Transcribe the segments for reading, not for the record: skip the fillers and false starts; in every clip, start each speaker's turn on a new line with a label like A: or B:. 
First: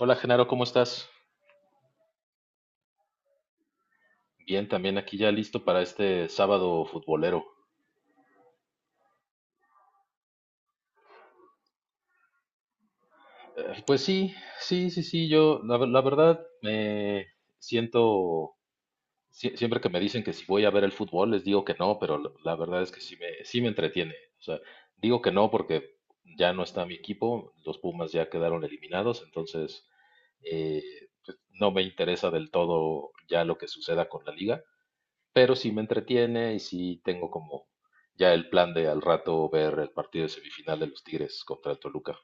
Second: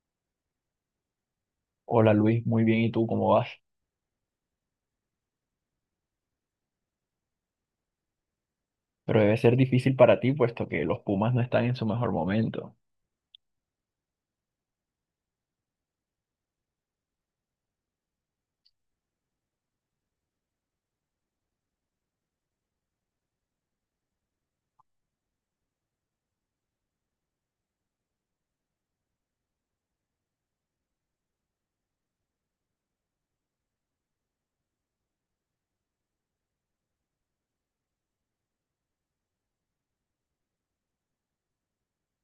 A: Hola Genaro, ¿cómo estás?
B: Hola Luis, muy bien, ¿y tú cómo vas?
A: Bien, también aquí ya listo para este sábado futbolero.
B: Pero debe ser difícil para ti, puesto que los Pumas no están en su mejor momento.
A: Pues sí, sí, sí, sí, yo la verdad me siento, siempre que me dicen que si voy a ver el fútbol, les digo que no, pero la verdad es que sí me entretiene. O sea, digo que no porque ya no está mi equipo, los Pumas ya quedaron eliminados, entonces eh, pues no me interesa del todo ya lo que suceda con la liga. Pero sí me entretiene y sí tengo como ya el plan de al rato ver el partido de semifinal de los Tigres contra el Toluca.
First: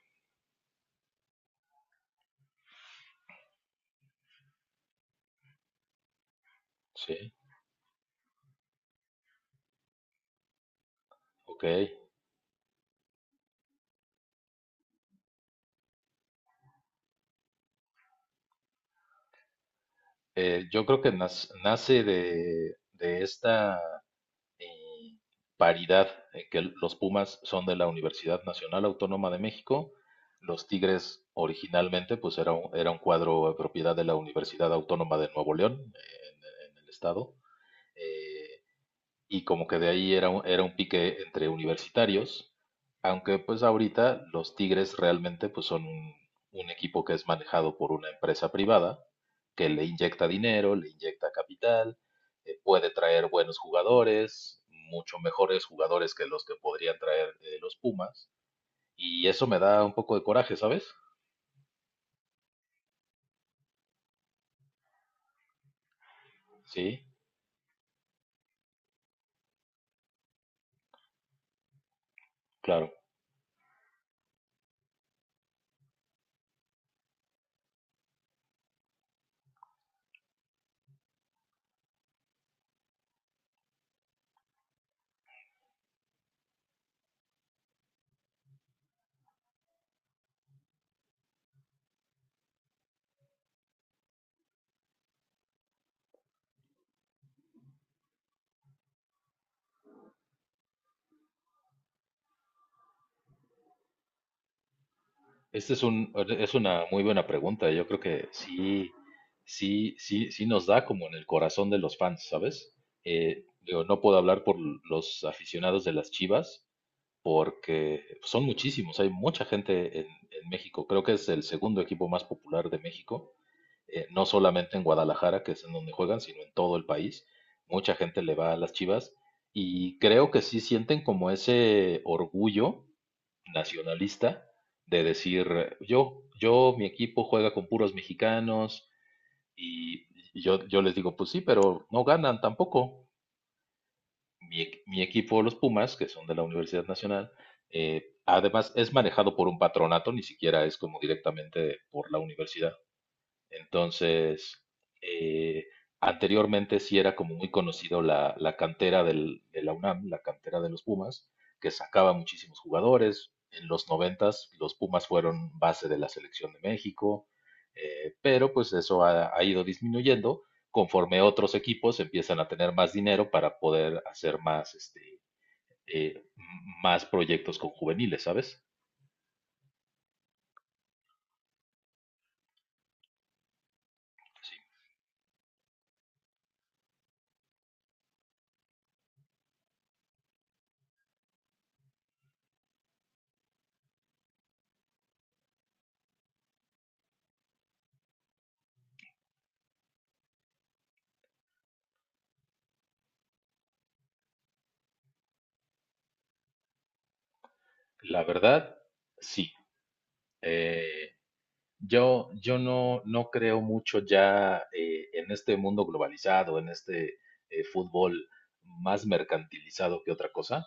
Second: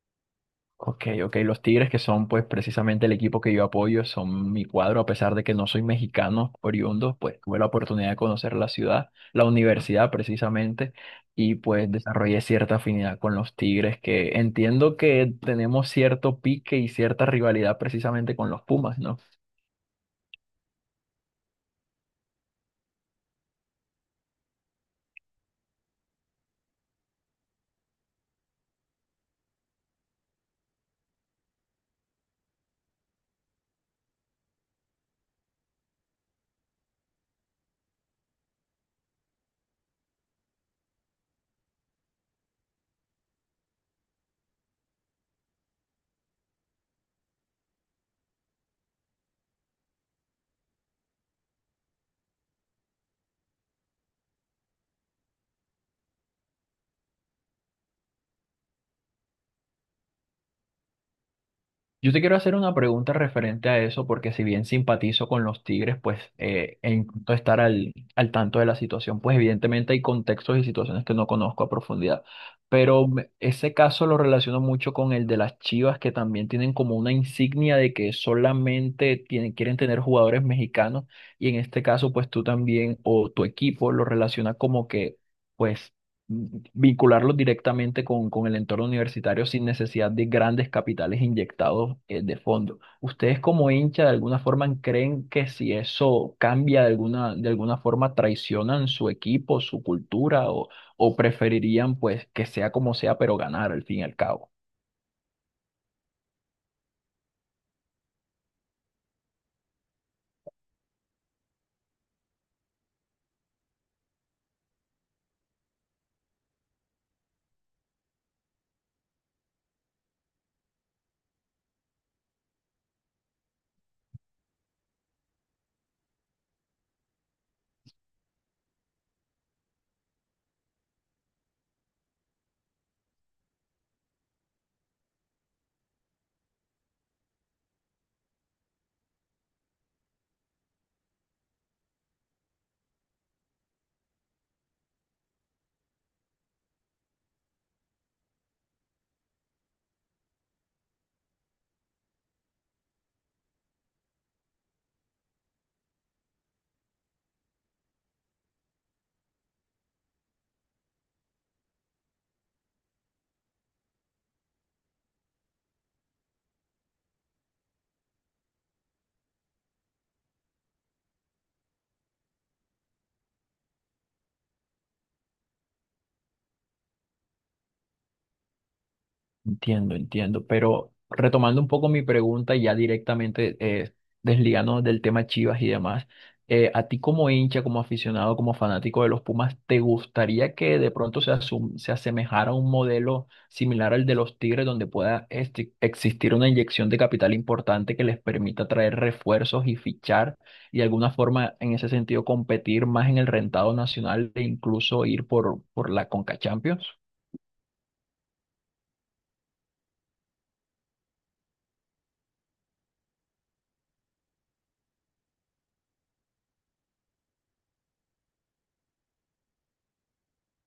B: Ok, ok, los Tigres, que son pues precisamente el equipo que yo apoyo, son mi cuadro, a pesar de que no soy mexicano oriundo,
A: Sí,
B: pues tuve la oportunidad de conocer la ciudad, la universidad precisamente, y
A: ok.
B: pues desarrollé cierta afinidad con los Tigres, que entiendo que tenemos cierto pique y cierta rivalidad precisamente con los Pumas, ¿no?
A: Yo creo que nace de esta eh, paridad en que los Pumas son de la Universidad Nacional Autónoma de México. Los Tigres originalmente pues era un cuadro de propiedad de la Universidad Autónoma de Nuevo León, en el estado. Eh, y como que de ahí era un pique entre universitarios, aunque pues ahorita los Tigres realmente pues son un equipo que es manejado por una empresa privada que le inyecta dinero, le inyecta capital, puede traer buenos jugadores, mucho mejores jugadores que los que podrían traer los Pumas, y eso me da un poco de coraje, ¿sabes?
B: Yo te quiero hacer una pregunta referente a eso, porque si bien simpatizo con los Tigres, pues e
A: Sí,
B: intento estar al tanto de la situación, pues evidentemente hay contextos y situaciones que no conozco a profundidad,
A: claro.
B: pero ese caso lo relaciono mucho con el de las Chivas, que también tienen como una insignia de que solamente tienen, quieren tener jugadores mexicanos, y en este caso, pues tú también o tu equipo lo relaciona como que... Pues vincularlos directamente con el entorno universitario sin necesidad de grandes capitales inyectados de fondo. ¿Ustedes como hincha de alguna forma creen que si eso cambia de alguna forma traicionan su equipo, su cultura o preferirían pues que sea como sea pero ganar al fin y al cabo?
A: Este es una muy buena pregunta. Yo creo que sí, sí, sí, sí nos da como en el corazón de los fans, ¿sabes? Digo, no puedo hablar por los aficionados de las Chivas, porque son muchísimos. Hay mucha gente en México. Creo que es el segundo equipo más popular de México, no solamente en Guadalajara, que es en donde juegan, sino en todo el país. Mucha gente le va a las Chivas y creo que sí sienten como ese orgullo nacionalista de decir, yo, mi equipo juega con puros mexicanos y yo les digo, pues sí, pero no ganan tampoco. Mi mi equipo, los Pumas, que son de la Universidad Nacional, además es manejado por un patronato, ni siquiera es como directamente por la universidad. Entonces, eh, anteriormente sí era como muy conocido la cantera de la UNAM, la cantera de los Pumas, que sacaba muchísimos jugadores. En los noventas los Pumas fueron base de la selección de México, pero pues eso ha, ha ido disminuyendo conforme otros equipos empiezan a tener más dinero para poder hacer más, eh, m- más proyectos con juveniles, ¿sabes?
B: Entiendo, entiendo, pero retomando un poco mi pregunta y ya directamente
A: Sí.
B: desligándonos del tema Chivas y demás, a ti como hincha, como aficionado, como fanático de los Pumas, ¿te gustaría que de pronto se asemejara a un modelo similar al de los Tigres donde pueda existir una inyección de capital importante que les permita traer refuerzos y fichar y de alguna forma en ese sentido competir más en el rentado nacional e incluso ir por la Conca Champions?
A: La verdad, sí. Eh, yo, yo no creo mucho ya, en este mundo globalizado, en este fútbol más mercantilizado que otra cosa.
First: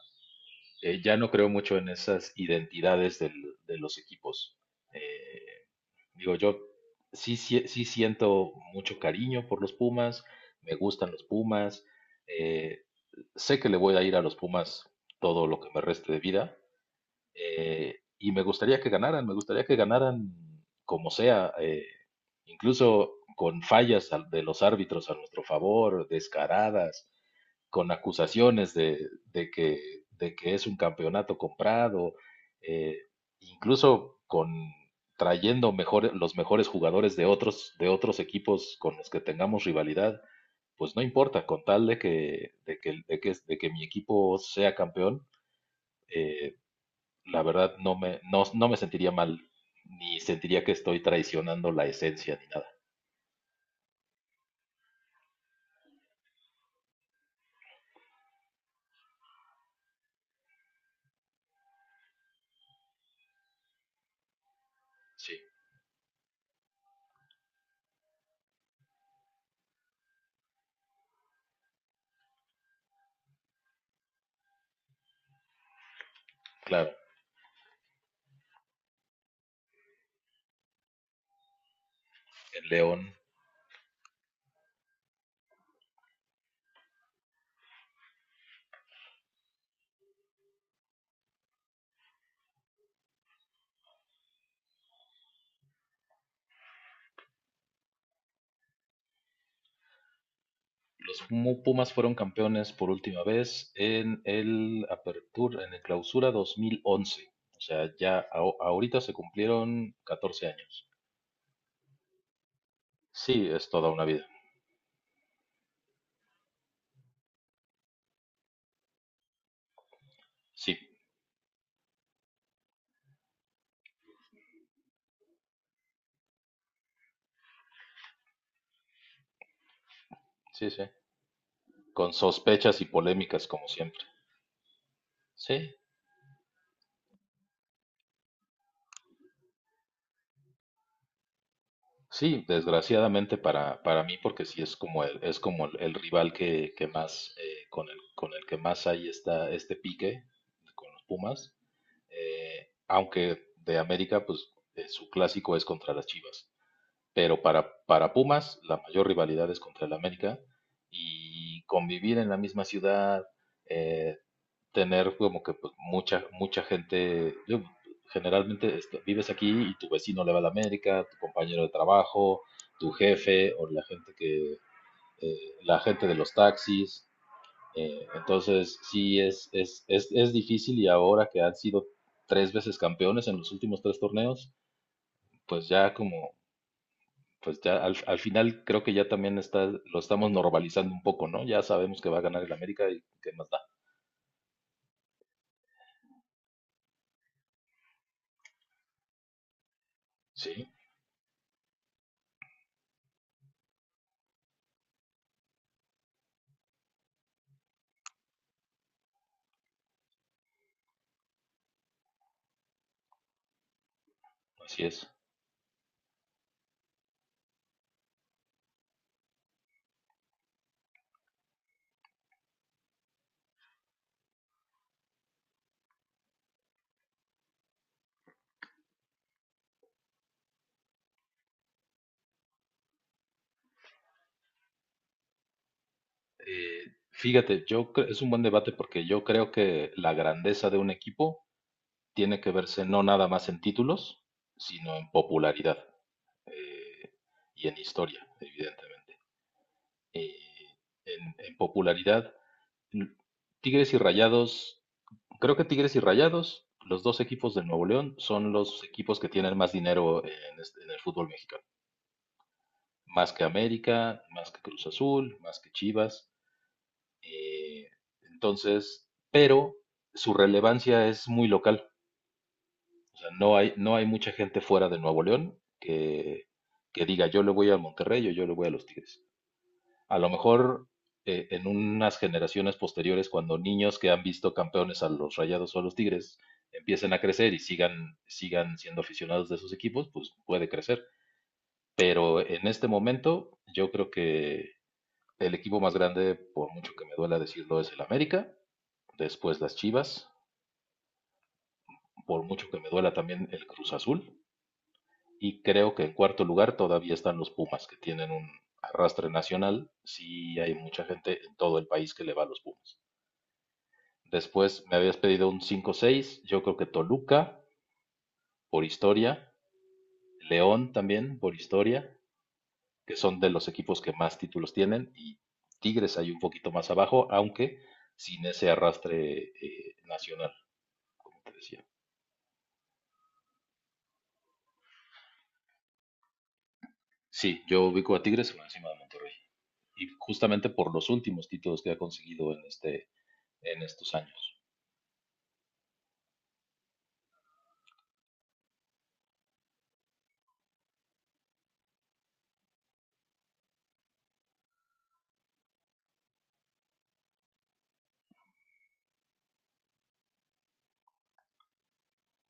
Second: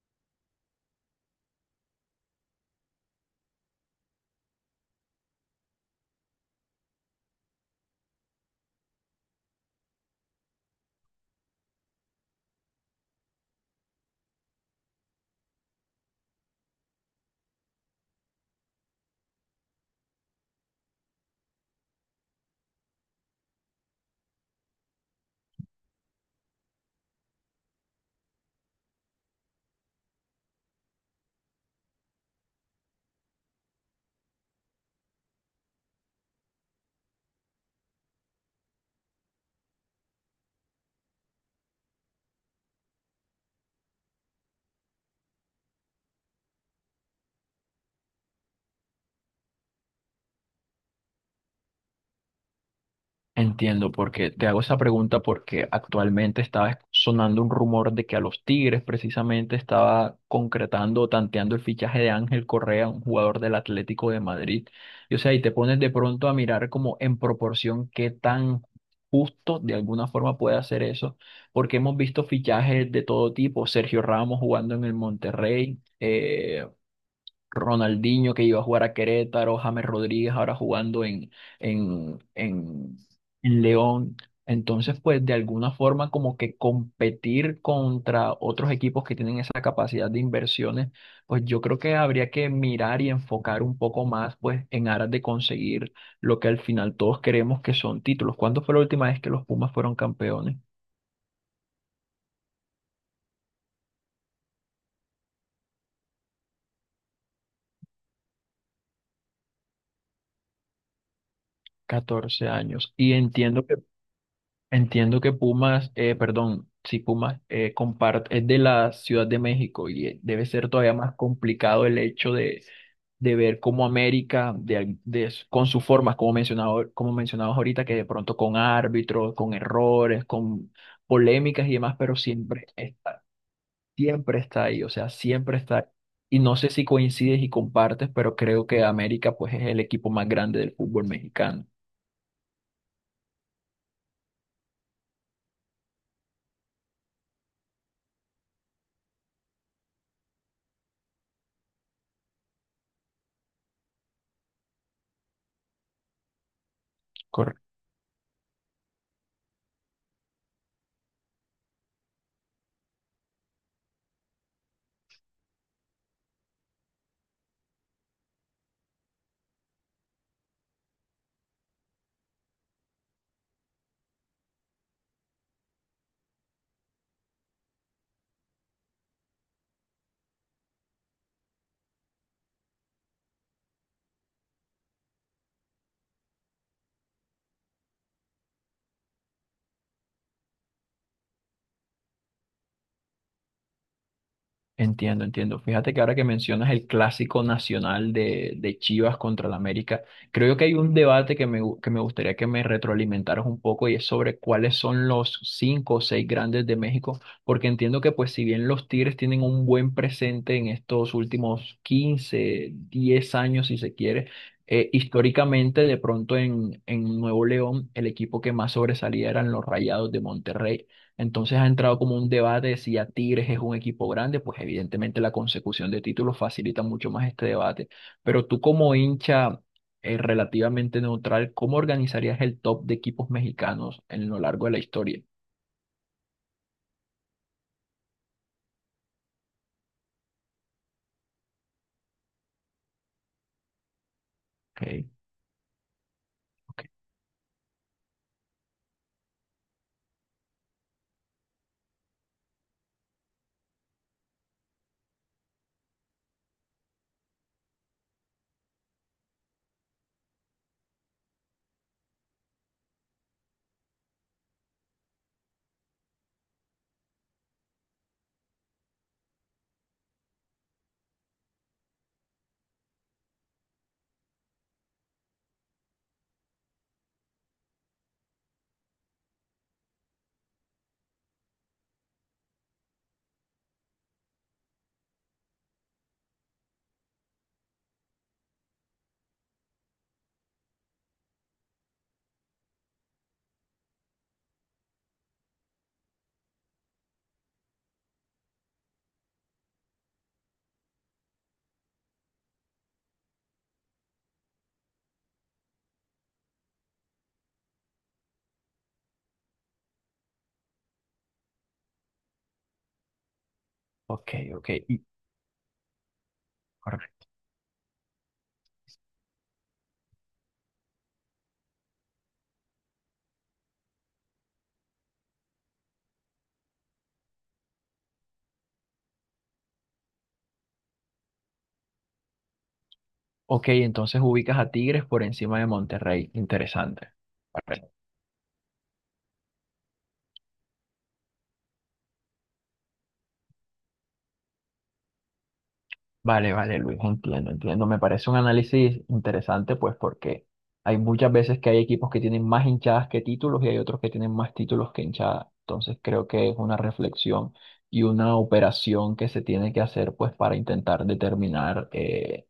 A: Ya no creo mucho en esas identidades de los equipos. Eh, digo, yo sí, sí sí siento mucho cariño por los Pumas, me gustan los Pumas, eh, sé que le voy a ir a los Pumas todo lo que me reste de vida, y me gustaría que ganaran, me gustaría que ganaran como sea, incluso con fallas de los árbitros a nuestro favor, descaradas, con acusaciones de, de que, de que es un campeonato comprado, eh, incluso con trayendo mejor, los mejores jugadores de otros equipos con los que tengamos rivalidad, pues no importa, con tal de que mi equipo sea campeón, eh, la verdad no me sentiría mal, ni sentiría que estoy traicionando la esencia ni nada.
B: Entiendo, porque te hago esa pregunta porque actualmente estaba sonando un rumor de que a los Tigres precisamente estaba concretando, o tanteando el fichaje de Ángel Correa, un jugador del Atlético de Madrid. Y o sea,
A: Sí,
B: y te pones de pronto a mirar como en proporción qué tan justo de alguna forma puede hacer eso, porque hemos visto fichajes de todo tipo, Sergio Ramos jugando en el Monterrey.
A: claro,
B: Ronaldinho que iba a jugar a Querétaro, James Rodríguez ahora jugando en,
A: el
B: en,
A: León.
B: en León. Entonces, pues de alguna forma como que competir contra otros equipos que tienen esa capacidad de inversiones, pues yo creo que habría que mirar y enfocar un poco más pues en aras de conseguir lo que al final todos queremos que son títulos. ¿Cuándo fue la última vez que los Pumas fueron campeones?
A: Los Pumas fueron campeones por última vez en el Apertura, en el Clausura 2011. O sea, ya ahorita se cumplieron 14 años.
B: 14 años. Y
A: Sí,
B: entiendo
A: es
B: que
A: toda una vida.
B: Entiendo que Pumas, perdón, si Pumas comparte, es de la Ciudad de México y debe ser
A: Sí,
B: todavía más complicado el hecho de ver cómo América, de, al- de- con sus formas, como mencionado, como mencionabas ahorita, que de pronto con árbitros, con errores,
A: sí,
B: con
A: sí.
B: polémicas y demás,
A: Con
B: pero
A: sospechas y polémicas como siempre.
B: siempre está ahí, o sea, siempre
A: Sí,
B: está. Y no sé si coincides y compartes, pero creo que América pues es el equipo más grande del fútbol mexicano.
A: sí, desgraciadamente para mí, porque sí es como el rival que más, con el que más hay está este pique con los Pumas, aunque de América, pues su clásico es contra las Chivas, pero para Pumas la mayor rivalidad es contra el América y convivir en la misma ciudad, eh, tener como que pues, mucha, mucha gente, yo, generalmente este, vives aquí y tu vecino le va a la América, tu compañero de trabajo, tu jefe o la gente la gente de los taxis. Entonces, sí, es difícil y ahora que han sido tres veces campeones en los últimos tres torneos, pues ya como, pues ya al final creo que ya también está, lo estamos normalizando un poco, ¿no? Ya sabemos que va a ganar el América y qué más da.
B: Entiendo, entiendo. Fíjate que ahora que mencionas el clásico nacional de Chivas contra el América, creo que
A: Sí,
B: hay un debate que me gustaría que me retroalimentaras un poco y es sobre cuáles son los cinco o seis grandes de México, porque entiendo que pues si bien los Tigres tienen un buen presente en estos últimos 15, 10 años si se quiere,
A: así es.
B: históricamente de pronto en Nuevo León el equipo que más sobresalía eran los Rayados de Monterrey. Entonces ha entrado como un debate de si ya Tigres es un equipo grande, pues evidentemente la consecución de títulos facilita mucho más este debate. Pero tú como hincha relativamente neutral, ¿cómo organizarías el top de equipos mexicanos en lo largo de la historia?
A: Fíjate, yo es un buen debate porque yo creo que la grandeza de un equipo tiene que verse no nada más en títulos, sino en
B: Ok,
A: popularidad,
B: ok,
A: eh, y en historia, evidentemente. Y en popularidad, l- Tigres y Rayados, creo que Tigres y Rayados, los dos equipos del Nuevo León, son los equipos que tienen más dinero en, en el fútbol mexicano. Más que América, más que Cruz Azul, más que Chivas. Eh, entonces, pero su relevancia es muy local. O sea, no hay mucha gente fuera de Nuevo León que diga yo le voy al Monterrey o yo le voy a los Tigres. A lo mejor en unas generaciones posteriores, cuando niños que han visto campeones a los Rayados o a los Tigres empiecen a crecer y sigan, sigan siendo aficionados de esos equipos, pues puede crecer. Pero en este momento yo creo que el equipo más grande, por mucho que me duela decirlo, es el América. Después las Chivas. Por mucho que me duela también el Cruz Azul. Y creo que en cuarto lugar todavía están los Pumas, que tienen un arrastre nacional. Sí hay mucha gente en todo el país que le va a los Pumas.
B: ok, ok.
A: Después me habías pedido un cinco seis. Yo creo que
B: Correcto.
A: Toluca, por historia. León también, por historia. Que son de los equipos que más títulos tienen. Y Tigres hay un poquito más abajo, aunque sin ese arrastre nacional, te decía.
B: Ok, entonces ubicas a Tigres por encima de Monterrey. Interesante.
A: Sí, yo ubico a Tigres por encima de Monterrey. Y justamente por los últimos títulos que ha conseguido en este, en estos años.
B: Vale, vale, Luis, entiendo, entiendo. Me parece un análisis interesante, pues porque hay muchas veces que hay equipos que tienen más hinchadas que títulos y hay otros que tienen más títulos que hinchadas. Entonces creo que es una reflexión y una operación que se tiene que hacer, pues para intentar determinar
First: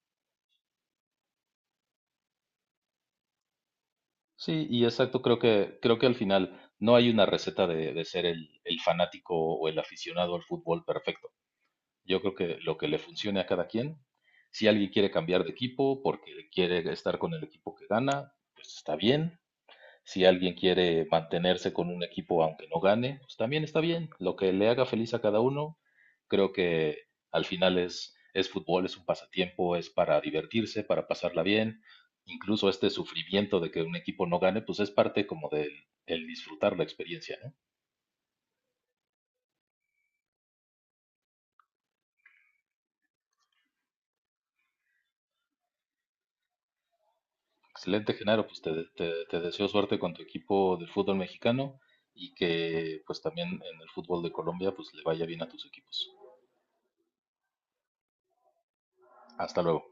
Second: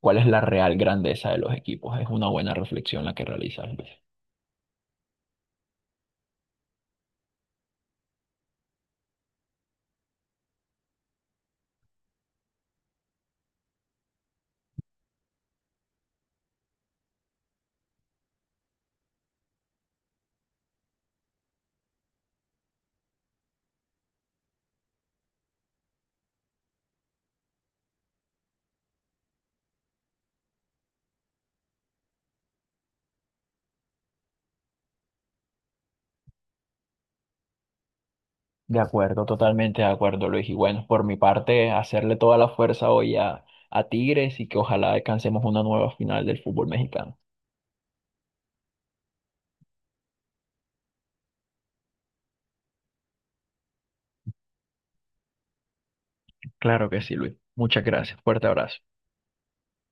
B: cuál es la real grandeza de los equipos. Es una buena reflexión la que realizas, Luis.
A: Sí, y exacto, creo que al final no hay una receta de ser el fanático o el aficionado al fútbol perfecto. Yo creo que lo que le funcione a cada quien, si alguien quiere cambiar de equipo porque quiere estar con el equipo que gana, pues está bien. Si alguien quiere mantenerse con un equipo aunque no gane, pues también está bien. Lo que le haga feliz a cada uno, creo que al final es fútbol, es un pasatiempo, es para divertirse, para pasarla bien. Incluso este sufrimiento de que un equipo no gane, pues es parte como del, del disfrutar la experiencia, ¿no?
B: De acuerdo, totalmente de acuerdo, Luis. Y bueno, por mi parte, hacerle toda la fuerza hoy a Tigres y que ojalá alcancemos una nueva final del fútbol mexicano.
A: Excelente, Genaro, pues te, te deseo suerte con tu equipo del fútbol mexicano y que pues también en el fútbol de Colombia pues le vaya bien a tus equipos.
B: Claro que sí, Luis. Muchas gracias. Fuerte abrazo.
A: Hasta luego.